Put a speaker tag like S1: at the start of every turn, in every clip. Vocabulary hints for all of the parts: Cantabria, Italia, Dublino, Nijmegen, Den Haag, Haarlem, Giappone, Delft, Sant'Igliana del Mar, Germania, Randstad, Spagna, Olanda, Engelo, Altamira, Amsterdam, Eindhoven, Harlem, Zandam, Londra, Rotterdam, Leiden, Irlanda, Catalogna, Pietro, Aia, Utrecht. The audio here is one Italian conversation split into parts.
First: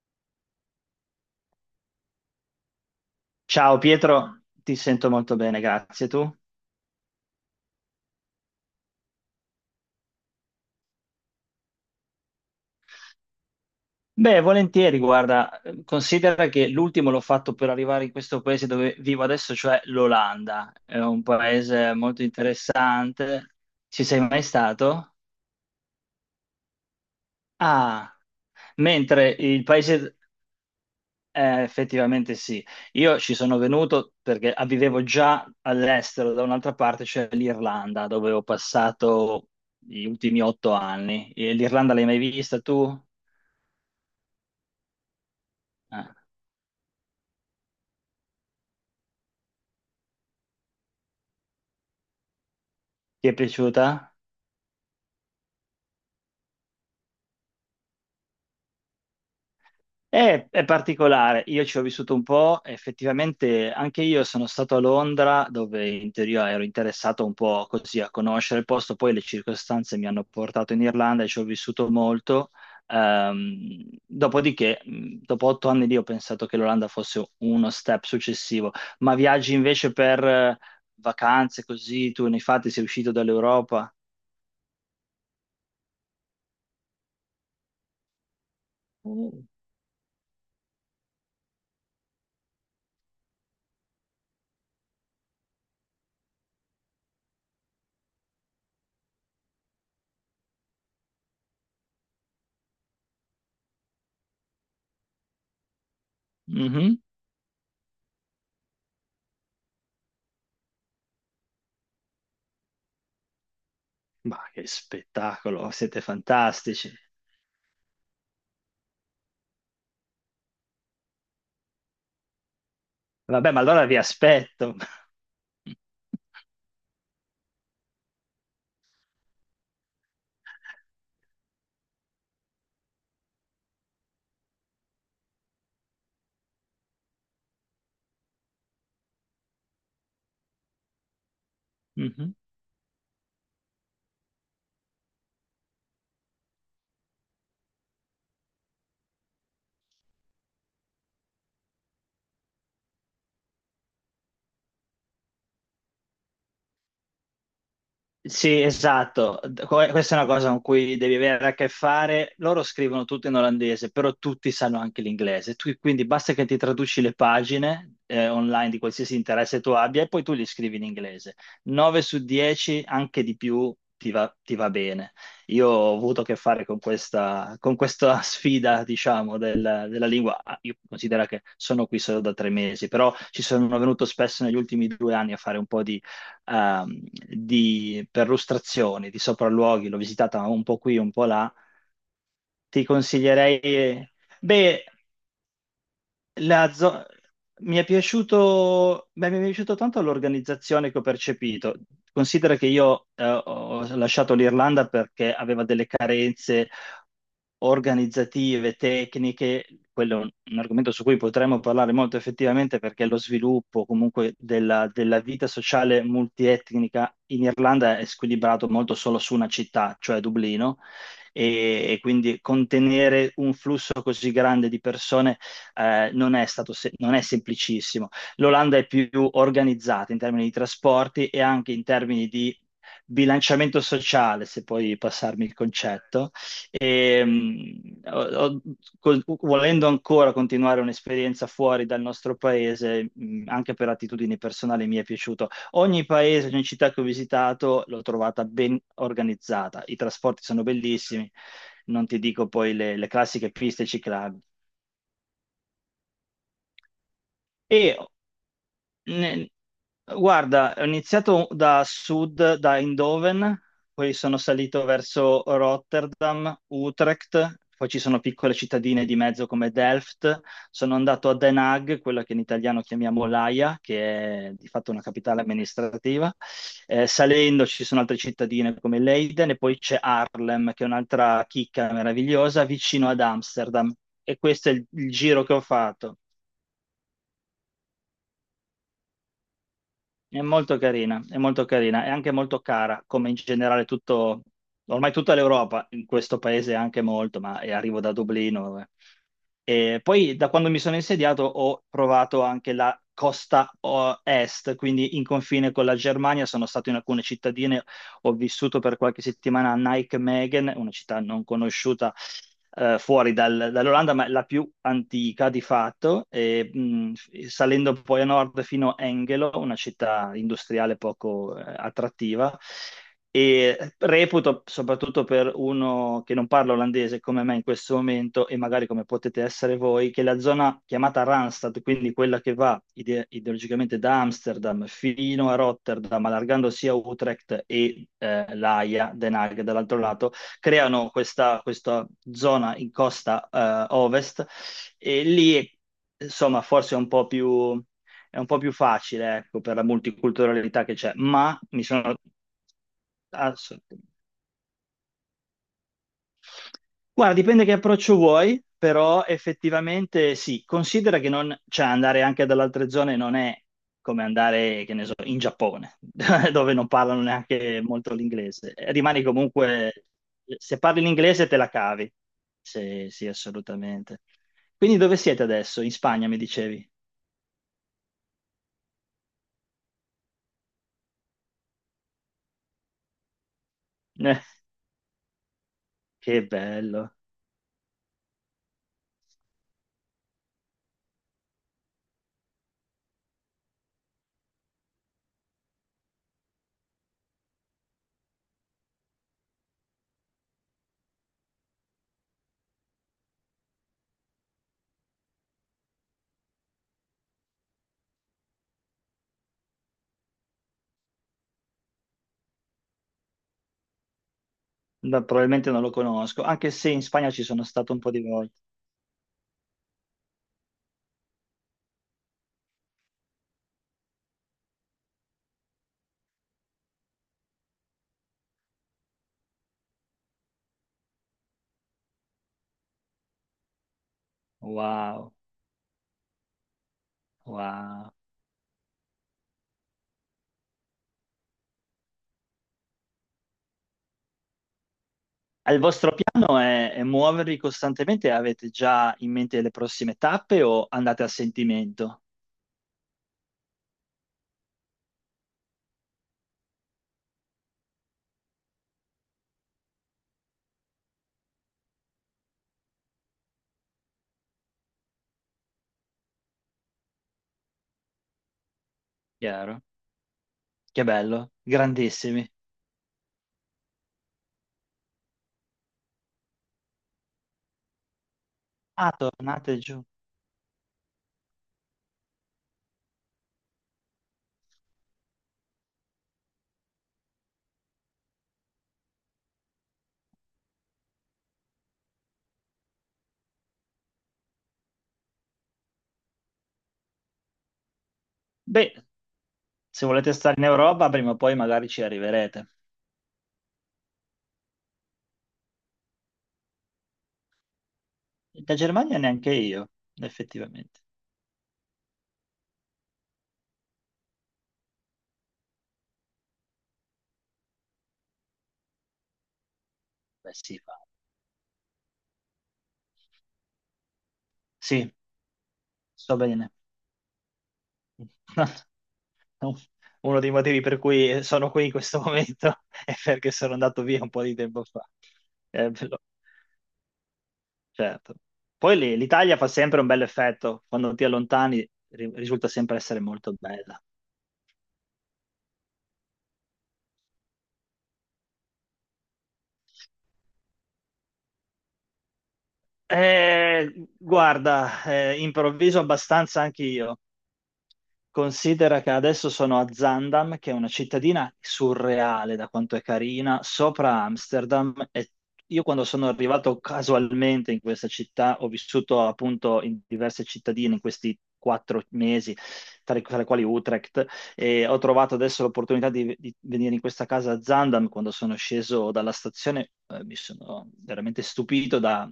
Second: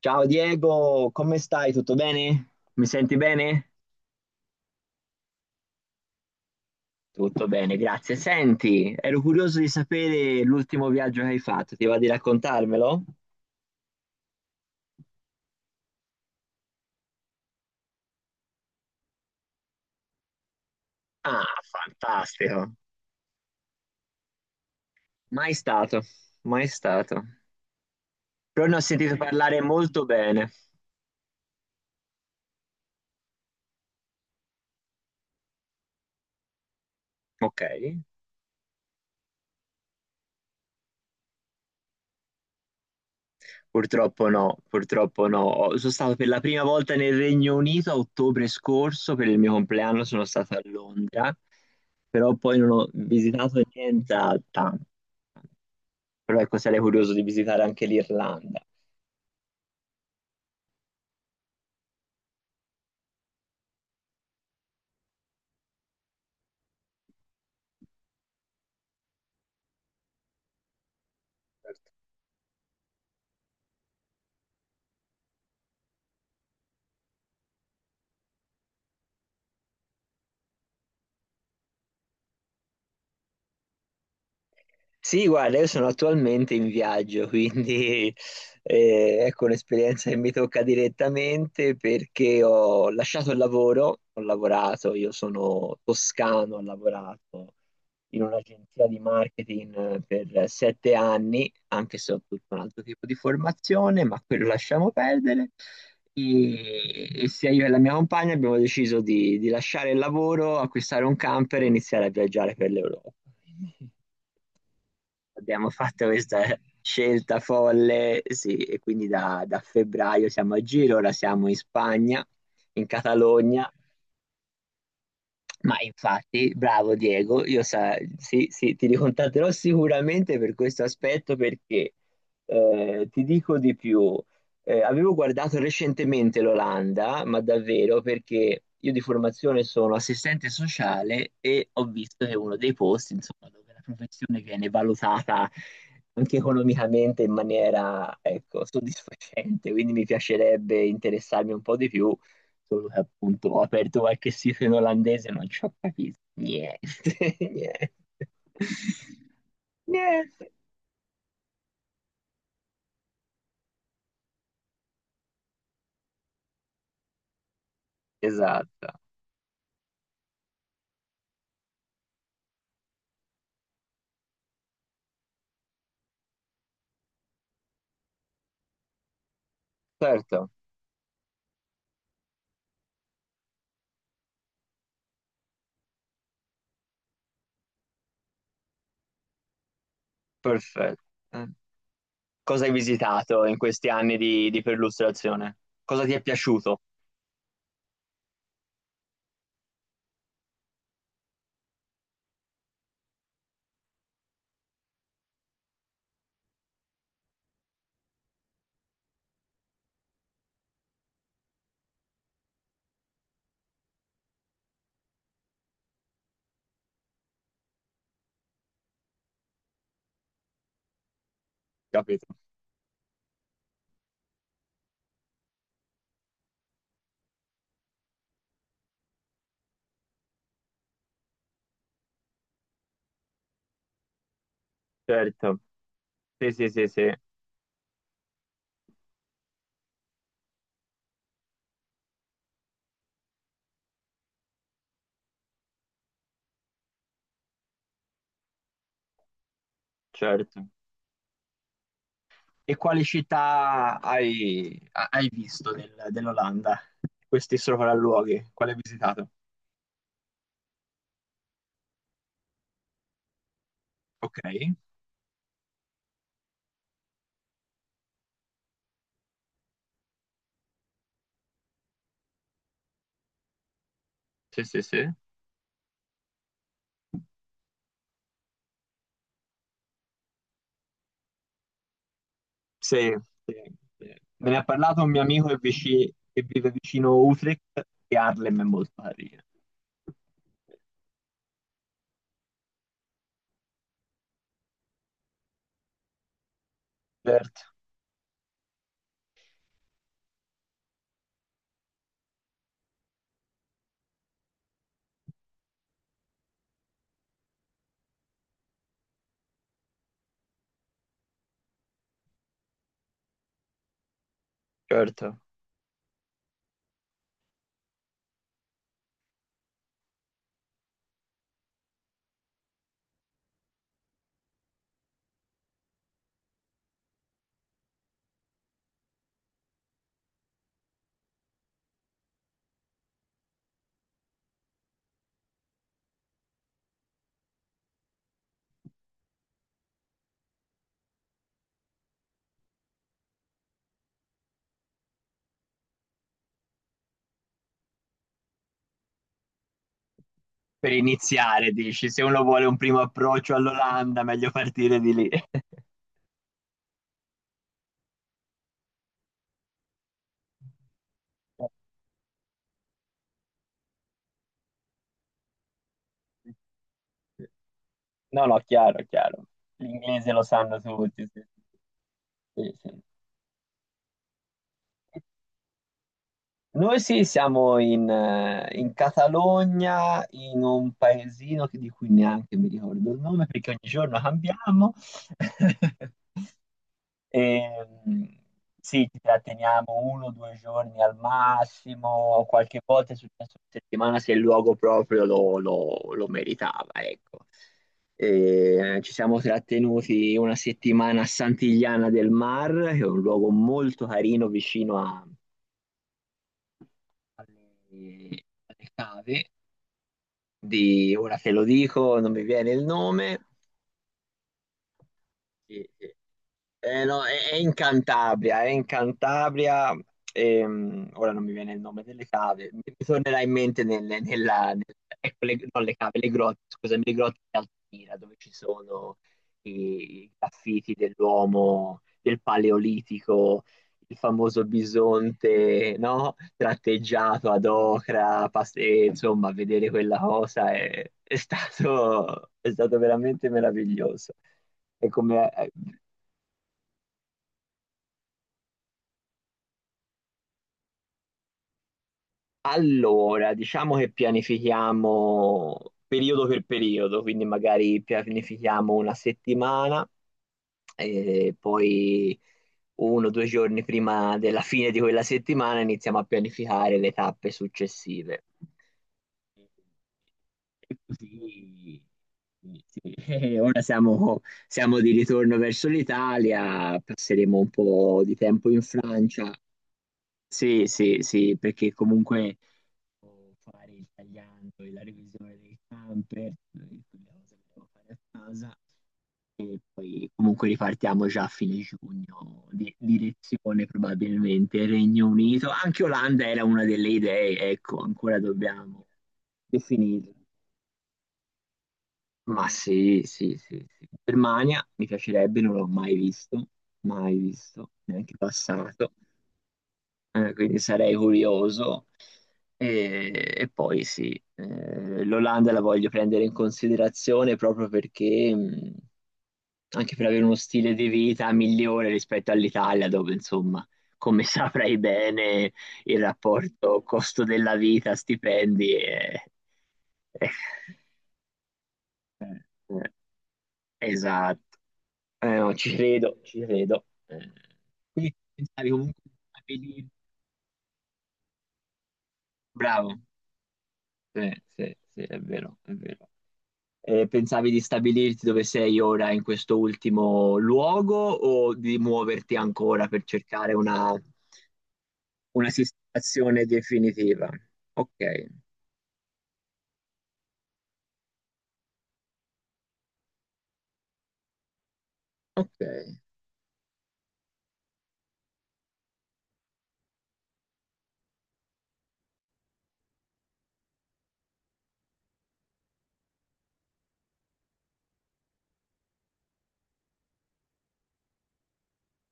S1: Ciao Diego, come stai? Tutto bene? Mi senti bene?
S2: Ciao Pietro, ti sento molto bene, grazie tu.
S1: Tutto bene, grazie. Senti, ero curioso di sapere l'ultimo viaggio che hai fatto, ti va di raccontarmelo?
S2: Beh, volentieri, guarda, considera che l'ultimo l'ho fatto per arrivare in questo paese dove vivo adesso, cioè l'Olanda. È un
S1: Ah,
S2: paese molto
S1: fantastico.
S2: interessante. Ci sei mai stato?
S1: Mai stato, mai stato.
S2: Ah,
S1: Però ne ho sentito
S2: mentre
S1: parlare
S2: il
S1: molto
S2: paese...
S1: bene.
S2: effettivamente sì. Io ci sono venuto perché vivevo già all'estero, da un'altra parte, cioè
S1: Ok.
S2: l'Irlanda, dove ho passato gli ultimi 8 anni. E l'Irlanda l'hai mai vista tu?
S1: Purtroppo no, purtroppo no. Sono stato per
S2: Eh.
S1: la prima volta nel Regno Unito a ottobre scorso, per il mio compleanno sono stato a Londra, però poi non ho
S2: Ti è
S1: visitato
S2: piaciuta?
S1: nient'altro. Però ecco, sarei curioso di visitare anche l'Irlanda.
S2: È particolare, io ci ho vissuto un po', effettivamente anche io sono stato a Londra dove in teoria ero interessato un po' così a conoscere il posto, poi le circostanze mi hanno portato in Irlanda e ci ho vissuto molto. Dopodiché, dopo 8 anni lì ho pensato che l'Olanda fosse uno step successivo, ma viaggi invece per vacanze così, tu ne hai fatti, sei uscito dall'Europa?
S1: Sì, guarda, io sono attualmente in viaggio, quindi ecco
S2: Mm.
S1: un'esperienza che mi tocca direttamente perché ho lasciato il lavoro, ho lavorato, io sono toscano, ho lavorato in un'agenzia di marketing per 7 anni, anche se ho tutto un altro tipo di formazione, ma quello lasciamo perdere.
S2: Mhm.
S1: E sia io e la mia compagna abbiamo deciso di lasciare il lavoro, acquistare un camper e iniziare a viaggiare per l'Europa.
S2: Ma che
S1: Abbiamo
S2: spettacolo, siete
S1: fatto questa
S2: fantastici.
S1: scelta folle, sì, e quindi da febbraio siamo a giro, ora siamo in Spagna, in
S2: Vabbè, ma
S1: Catalogna.
S2: allora vi aspetto.
S1: Ma infatti, bravo Diego, io sì, sì, ti ricontatterò sicuramente per questo aspetto perché ti dico di più. Avevo guardato recentemente l'Olanda, ma davvero perché io di formazione sono assistente sociale e ho visto che è
S2: Mhm.
S1: uno dei posti, insomma, dove la professione viene valutata anche economicamente in maniera, ecco, soddisfacente, quindi mi piacerebbe interessarmi un po' di più. Solo che appunto ho aperto qualche sito in olandese ma non ci ho capito niente, niente,
S2: Sì, esatto. Questa è una cosa
S1: niente.
S2: con cui devi avere a che fare. Loro scrivono tutto in olandese, però tutti sanno anche l'inglese. Quindi basta che ti traduci le pagine online di
S1: Esatto,
S2: qualsiasi interesse tu abbia e poi tu li scrivi in inglese. 9 su 10, anche di più, ti va bene. Io ho avuto a che fare con questa sfida, diciamo, della lingua.
S1: certo,
S2: Ah, io considero che sono qui solo da 3 mesi, però ci sono venuto spesso negli ultimi 2 anni a fare un po' di ehm, perlustrazioni, di sopralluoghi, l'ho visitata un po' qui,
S1: perfetto.
S2: un po'
S1: Eh.
S2: là.
S1: Cosa hai
S2: ti
S1: visitato in
S2: consiglierei...
S1: questi anni di
S2: Beh,
S1: perlustrazione? Cosa ti è
S2: la
S1: piaciuto?
S2: zo- mi è piaciuto, beh, mi è piaciuto tanto l'organizzazione che ho percepito. Considera che io ho lasciato l'Irlanda perché aveva delle carenze organizzative, tecniche. Quello è un argomento su cui potremmo parlare molto effettivamente perché lo sviluppo comunque della vita sociale multietnica in Irlanda è squilibrato molto solo su una città, cioè Dublino, e
S1: Capito?
S2: quindi contenere un flusso così grande di persone non è semplicissimo. L'Olanda è più organizzata in termini di trasporti e anche in termini di bilanciamento sociale, se puoi passarmi il
S1: Certo,
S2: concetto.
S1: sì, sì, sì, sì,
S2: E, ho- volendo ancora continuare un'esperienza fuori dal nostro paese, anche per attitudini personali mi è piaciuto. Ogni paese, ogni città che ho visitato l'ho trovata ben organizzata. I trasporti sono
S1: certo.
S2: bellissimi, non ti dico poi
S1: E
S2: le,
S1: quali
S2: le classiche piste
S1: città
S2: ciclabili.
S1: hai visto dell'Olanda? Questi
S2: E
S1: sopralluoghi, quali hai visitato?
S2: Ne- guarda, ho iniziato da sud, da Eindhoven, poi
S1: Ok,
S2: sono salito verso Rotterdam, Utrecht, poi ci sono piccole cittadine di mezzo come Delft, sono andato a Den Haag, quella che in italiano chiamiamo l'Aia, che è
S1: sì,
S2: di
S1: sì,
S2: fatto una
S1: sì.
S2: capitale amministrativa. Salendo ci sono altre cittadine come Leiden e poi c'è Haarlem, che è un'altra chicca meravigliosa vicino
S1: Sì,
S2: ad
S1: sì,
S2: Amsterdam.
S1: sì.
S2: E
S1: Me ne ha
S2: questo è il
S1: parlato un
S2: il
S1: mio
S2: giro
S1: amico
S2: che
S1: che,
S2: ho
S1: vici-
S2: fatto.
S1: che vive vicino Utrecht, e Harlem è molto carina.
S2: È molto carina, è molto carina, è anche molto cara, come in generale tutto, ormai tutta l'Europa, in questo paese anche molto, ma
S1: Certo,
S2: arrivo da Dublino, vabbè. E poi da quando mi sono insediato ho provato anche la costa est, quindi in confine con la Germania, sono stato in alcune cittadine, ho vissuto per qualche settimana a Nijmegen, una città non conosciuta fuori dall'Olanda, ma la più
S1: certo.
S2: antica di fatto, e, salendo poi a nord fino a Engelo, una città industriale poco attrattiva e reputo, soprattutto per uno che non parla olandese come me in questo momento e magari come potete essere voi, che la zona chiamata Randstad, quindi quella che va ideologicamente da Amsterdam fino a Rotterdam, allargando sia Utrecht e l'Aia, Den Haag dall'altro lato, creano questa, questa zona in costa ovest e lì, insomma, forse è un po' più facile, ecco, per la multiculturalità
S1: Per
S2: che c'è, ma
S1: iniziare,
S2: mi
S1: dici,
S2: sono
S1: se uno vuole un primo approccio
S2: assolutamente.
S1: all'Olanda, meglio partire di lì.
S2: Guarda, dipende che approccio vuoi, però effettivamente sì, considera che non, cioè andare anche dalle altre zone non è come andare, che ne so, in Giappone, dove non parlano neanche molto
S1: No, no,
S2: l'inglese.
S1: chiaro,
S2: Rimani
S1: chiaro.
S2: comunque,
S1: L'inglese lo
S2: se
S1: sanno
S2: parli
S1: tutti. Sì, sì.
S2: l'inglese te la cavi.
S1: Sì, sì.
S2: Sì, sì, assolutamente. Quindi dove siete adesso? In Spagna, mi dicevi?
S1: Noi sì, siamo in Catalogna, in un paesino di cui neanche mi ricordo il nome perché ogni giorno
S2: Eh,
S1: cambiamo.
S2: che bello.
S1: E, mm, sì, ci tratteniamo uno o due giorni al massimo, qualche volta è successo una settimana se il luogo proprio lo meritava, ecco. E, ci siamo trattenuti una settimana a Sant'Igliana del Mar, che è un luogo molto carino vicino alle cave di, ora te lo dico, non mi viene il nome,
S2: No, probabilmente non
S1: sì,
S2: lo
S1: sì.
S2: conosco, anche se in
S1: No,
S2: Spagna ci
S1: è
S2: sono
S1: in
S2: stato un po' di volte.
S1: Cantabria, è in Cantabria, ora non mi viene il nome delle cave, mi tornerà in mente ecco, le, non le cave, le grotte, scusami, le grotte di Altamira, dove ci sono i graffiti dell'uomo del Paleolitico, il famoso
S2: Wow,
S1: bisonte, no? Tratteggiato ad
S2: wow.
S1: ocra, e, insomma, vedere quella cosa è stato veramente meraviglioso. E come- eh,
S2: Il vostro piano è muovervi costantemente? Avete già in mente le prossime tappe o andate a sentimento?
S1: Allora, diciamo che pianifichiamo periodo per periodo, quindi magari pianifichiamo una settimana e poi uno o due giorni prima della fine di quella settimana iniziamo a pianificare le tappe successive.
S2: Chiaro.
S1: E
S2: Che bello,
S1: così,
S2: grandissimi.
S1: sì, sì. Ora siamo di ritorno verso l'Italia, passeremo un po' di tempo in
S2: Ah,
S1: Francia.
S2: tornate giù.
S1: Sì, sì, sì, perché comunque devo fare il tagliando e la revisione del camper, quelle cose che devo fare a casa, e poi comunque ripartiamo già a fine giugno, direzione probabilmente Regno Unito, anche Olanda era una delle idee, ecco, ancora
S2: Beh,
S1: dobbiamo
S2: se volete
S1: definirla.
S2: stare in Europa, prima o poi magari ci
S1: Ma
S2: arriverete.
S1: sì, sì, sì, sì. Germania mi piacerebbe, non l'ho mai visto, mai visto, neanche
S2: Da
S1: passato.
S2: Germania neanche io,
S1: Quindi
S2: effettivamente.
S1: sarei curioso. E poi sì, l'Olanda la voglio prendere in considerazione proprio perché, anche per avere
S2: Beh,
S1: uno
S2: sì,
S1: stile
S2: va.
S1: di vita migliore rispetto all'Italia, dove insomma, come saprai
S2: Sì,
S1: bene, il
S2: sto bene.
S1: rapporto costo della vita, stipendi è...
S2: Uno
S1: è-
S2: dei motivi per cui sono qui in questo
S1: eh,
S2: momento
S1: eh,
S2: è perché sono andato via un po' di
S1: Esatto.
S2: tempo fa.
S1: No,
S2: Eh,
S1: ci credo, ci credo. Eh,
S2: Certo.
S1: quindi pensavi
S2: Poi
S1: comunque
S2: l'Italia
S1: a
S2: fa sempre un
S1: venire.
S2: bel effetto, quando ti allontani risulta sempre
S1: Bravo.
S2: essere molto bella.
S1: Sì, sì, sì, è vero, è vero. E pensavi di stabilirti dove sei ora in questo ultimo luogo o di muoverti ancora per cercare una,
S2: Guarda,
S1: una
S2: improvviso abbastanza
S1: sistemazione
S2: anch'io.
S1: definitiva? Ok,
S2: Considera che adesso sono a Zandam, che è una cittadina surreale da quanto è carina, sopra Amsterdam. E
S1: ok.
S2: io quando sono arrivato casualmente in questa città, ho vissuto appunto in diverse cittadine in questi 4 mesi, tra le quali Utrecht, e ho trovato adesso l'opportunità di venire in questa casa a Zandam. Quando sono sceso dalla stazione, mi sono veramente stupito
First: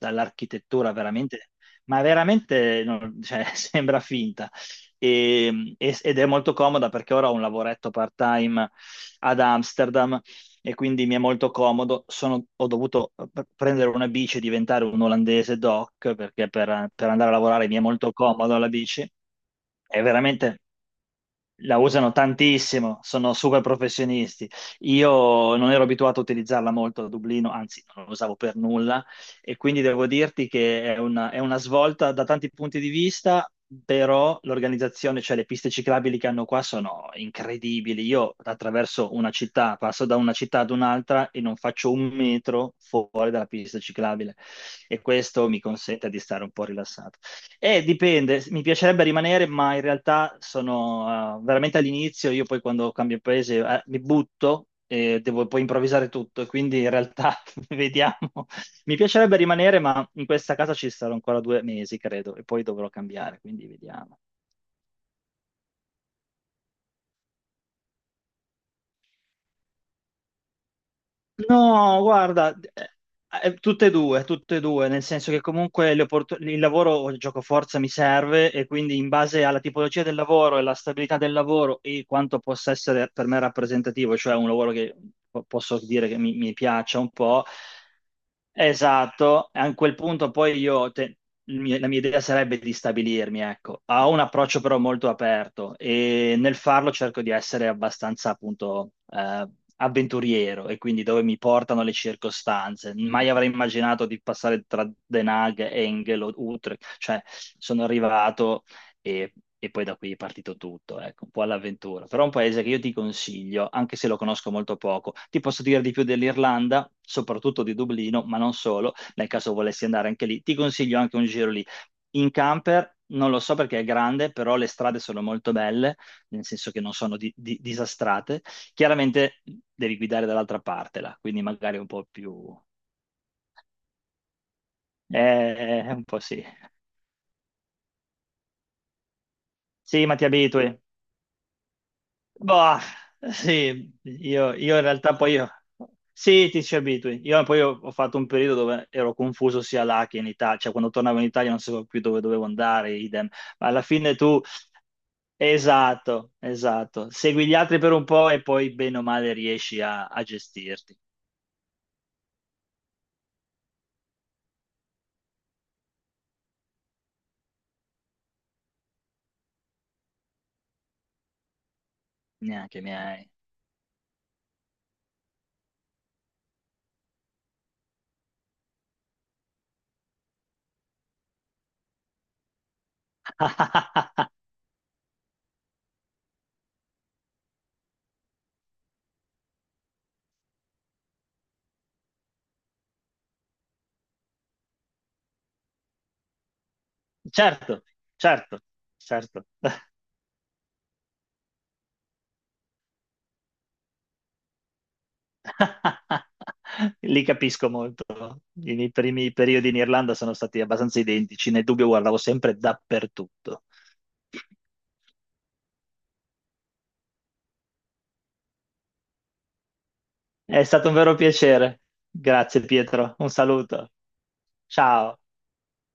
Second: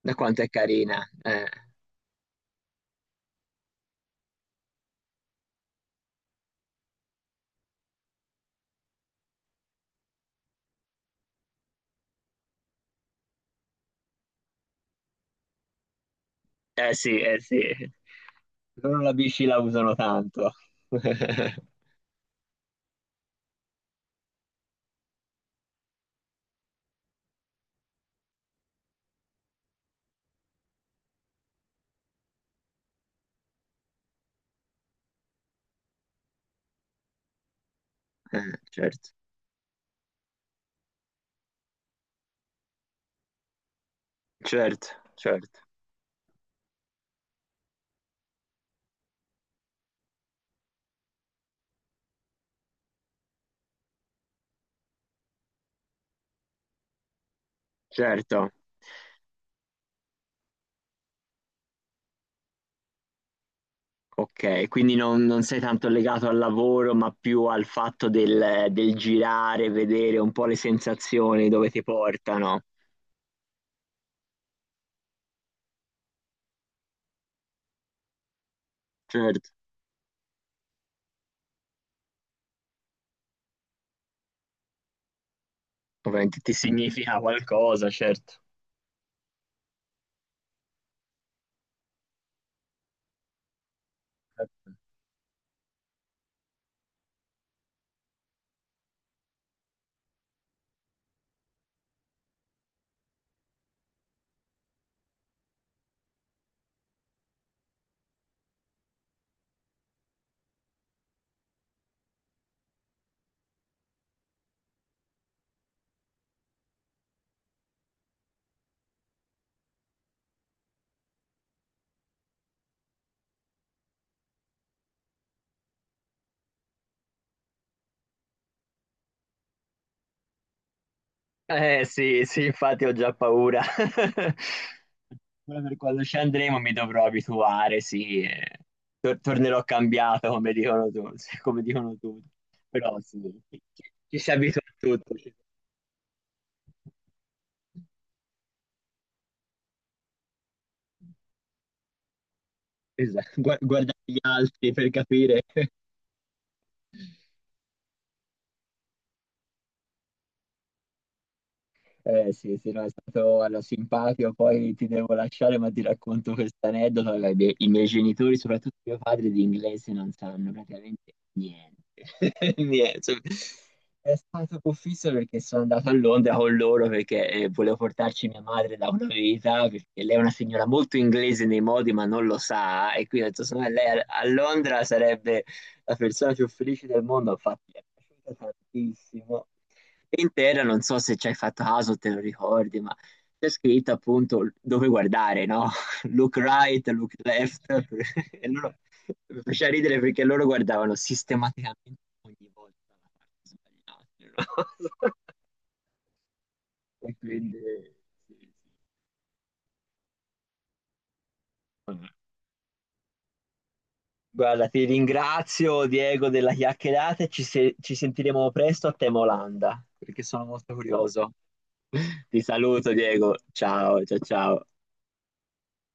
S1: Da quanto è carina?
S2: veramente, ma veramente no, cioè, sembra finta ed è molto comoda perché ora ho un lavoretto part-time ad Amsterdam e quindi mi è molto comodo. Ho dovuto prendere una bici e diventare un olandese doc perché per,
S1: Eh
S2: per
S1: sì,
S2: andare a
S1: eh sì.
S2: lavorare mi è molto comodo la
S1: Loro
S2: bici.
S1: la bici la usano
S2: È
S1: tanto.
S2: veramente la usano tantissimo, sono super professionisti. Io non ero abituato a utilizzarla molto a Dublino, anzi non la usavo per nulla e quindi devo dirti che è una svolta da tanti punti di vista, però l'organizzazione, cioè le piste ciclabili che hanno qua sono incredibili. Io
S1: Certo,
S2: attraverso una città, passo da una città ad un'altra e non faccio un metro fuori dalla pista ciclabile
S1: certo,
S2: e questo
S1: certo,
S2: mi consente di stare un po' rilassato. Dipende, mi piacerebbe rimanere, ma in realtà sono veramente all'inizio, io poi quando cambio paese mi butto e devo poi improvvisare tutto, e quindi in realtà vediamo.
S1: certo.
S2: Mi piacerebbe rimanere, ma in questa casa ci sarò ancora 2 mesi, credo, e poi dovrò cambiare, quindi vediamo.
S1: Ok, quindi non sei tanto legato al lavoro, ma più al fatto del girare, vedere un po' le sensazioni dove ti
S2: No, guarda,
S1: portano.
S2: tutte e due, nel senso che comunque il lavoro o il gioco forza mi serve e quindi in base
S1: Certo,
S2: alla tipologia del lavoro e alla stabilità del lavoro e quanto possa essere per me rappresentativo, cioè un lavoro che posso dire che mi,
S1: ovviamente ti
S2: mi piaccia un
S1: significa
S2: po'.
S1: qualcosa, certo.
S2: Esatto, a quel punto poi io, te- il mio- la mia idea sarebbe di stabilirmi, ecco, ho un approccio però molto aperto e nel farlo cerco di essere abbastanza appunto avventuriero e quindi dove mi portano le circostanze. Mai avrei immaginato di passare tra Den Haag, Engel o Utrecht, cioè sono arrivato e, e poi da qui è partito tutto, ecco, un po' all'avventura. Però è un paese che io ti consiglio, anche se lo conosco molto poco. Ti posso dire di più dell'Irlanda, soprattutto di Dublino, ma non solo, nel caso volessi andare anche lì. Ti consiglio anche un giro lì. In camper, non lo so perché è grande, però le strade sono molto belle, nel senso che non sono disastrate. Chiaramente devi guidare dall'altra parte là, quindi magari
S1: Eh
S2: un po'
S1: sì, sì,
S2: più.
S1: infatti ho già paura. Però per quando
S2: Un
S1: ci
S2: po' sì.
S1: andremo mi dovrò abituare, sì. Tornerò
S2: Sì, ma ti
S1: cambiato, come
S2: abitui.
S1: dicono tu, sì, come dicono tutti.
S2: Boh,
S1: Però sì, ci
S2: sì,
S1: ci si
S2: io,
S1: abitua a
S2: io in realtà
S1: tutto. Sì.
S2: poi io, sì, ti ci abitui. Io poi ho fatto un periodo dove ero confuso sia là che in Italia, cioè quando tornavo in Italia non sapevo più dove dovevo andare, idem.
S1: Esatto,
S2: Ma alla
S1: guardare
S2: fine
S1: gli
S2: tu,
S1: altri per capire.
S2: esatto, esatto, segui gli altri per un po' e poi bene o male riesci a gestirti.
S1: Eh sì, sì, no, è stato allora, simpatico, poi ti devo lasciare, ma ti racconto questa aneddota. Allora, i miei genitori, soprattutto mio padre, di inglese non sanno praticamente niente.
S2: Neanche i
S1: Niente. Cioè.
S2: miei.
S1: È stato confisso perché sono andato a Londra con loro perché volevo portarci mia madre da una vita, perché lei è una signora molto inglese nei modi, ma non lo sa, e quindi ho detto, secondo me lei a Londra sarebbe la persona più felice del mondo, infatti mi è piaciuta tantissimo intera, non so se ci hai fatto caso, te lo ricordi, ma c'è scritto appunto dove guardare, no? Look right, look left,
S2: Certo,
S1: e
S2: certo,
S1: loro mi
S2: certo.
S1: faceva ridere perché loro guardavano sistematicamente ogni volta la parte sbagliata. No? E
S2: Li
S1: quindi,
S2: capisco molto.
S1: sì, sì.
S2: I miei primi periodi in Irlanda sono stati abbastanza identici, nel dubbio
S1: Vabbè.
S2: guardavo sempre dappertutto.
S1: Guarda, ti ringrazio Diego della chiacchierata e ci, se- ci sentiremo presto a tema Olanda, perché sono
S2: È
S1: molto
S2: stato un vero
S1: curioso.
S2: piacere.
S1: Ti
S2: Grazie
S1: saluto
S2: Pietro, un
S1: Diego,
S2: saluto.
S1: ciao ciao ciao.
S2: Ciao.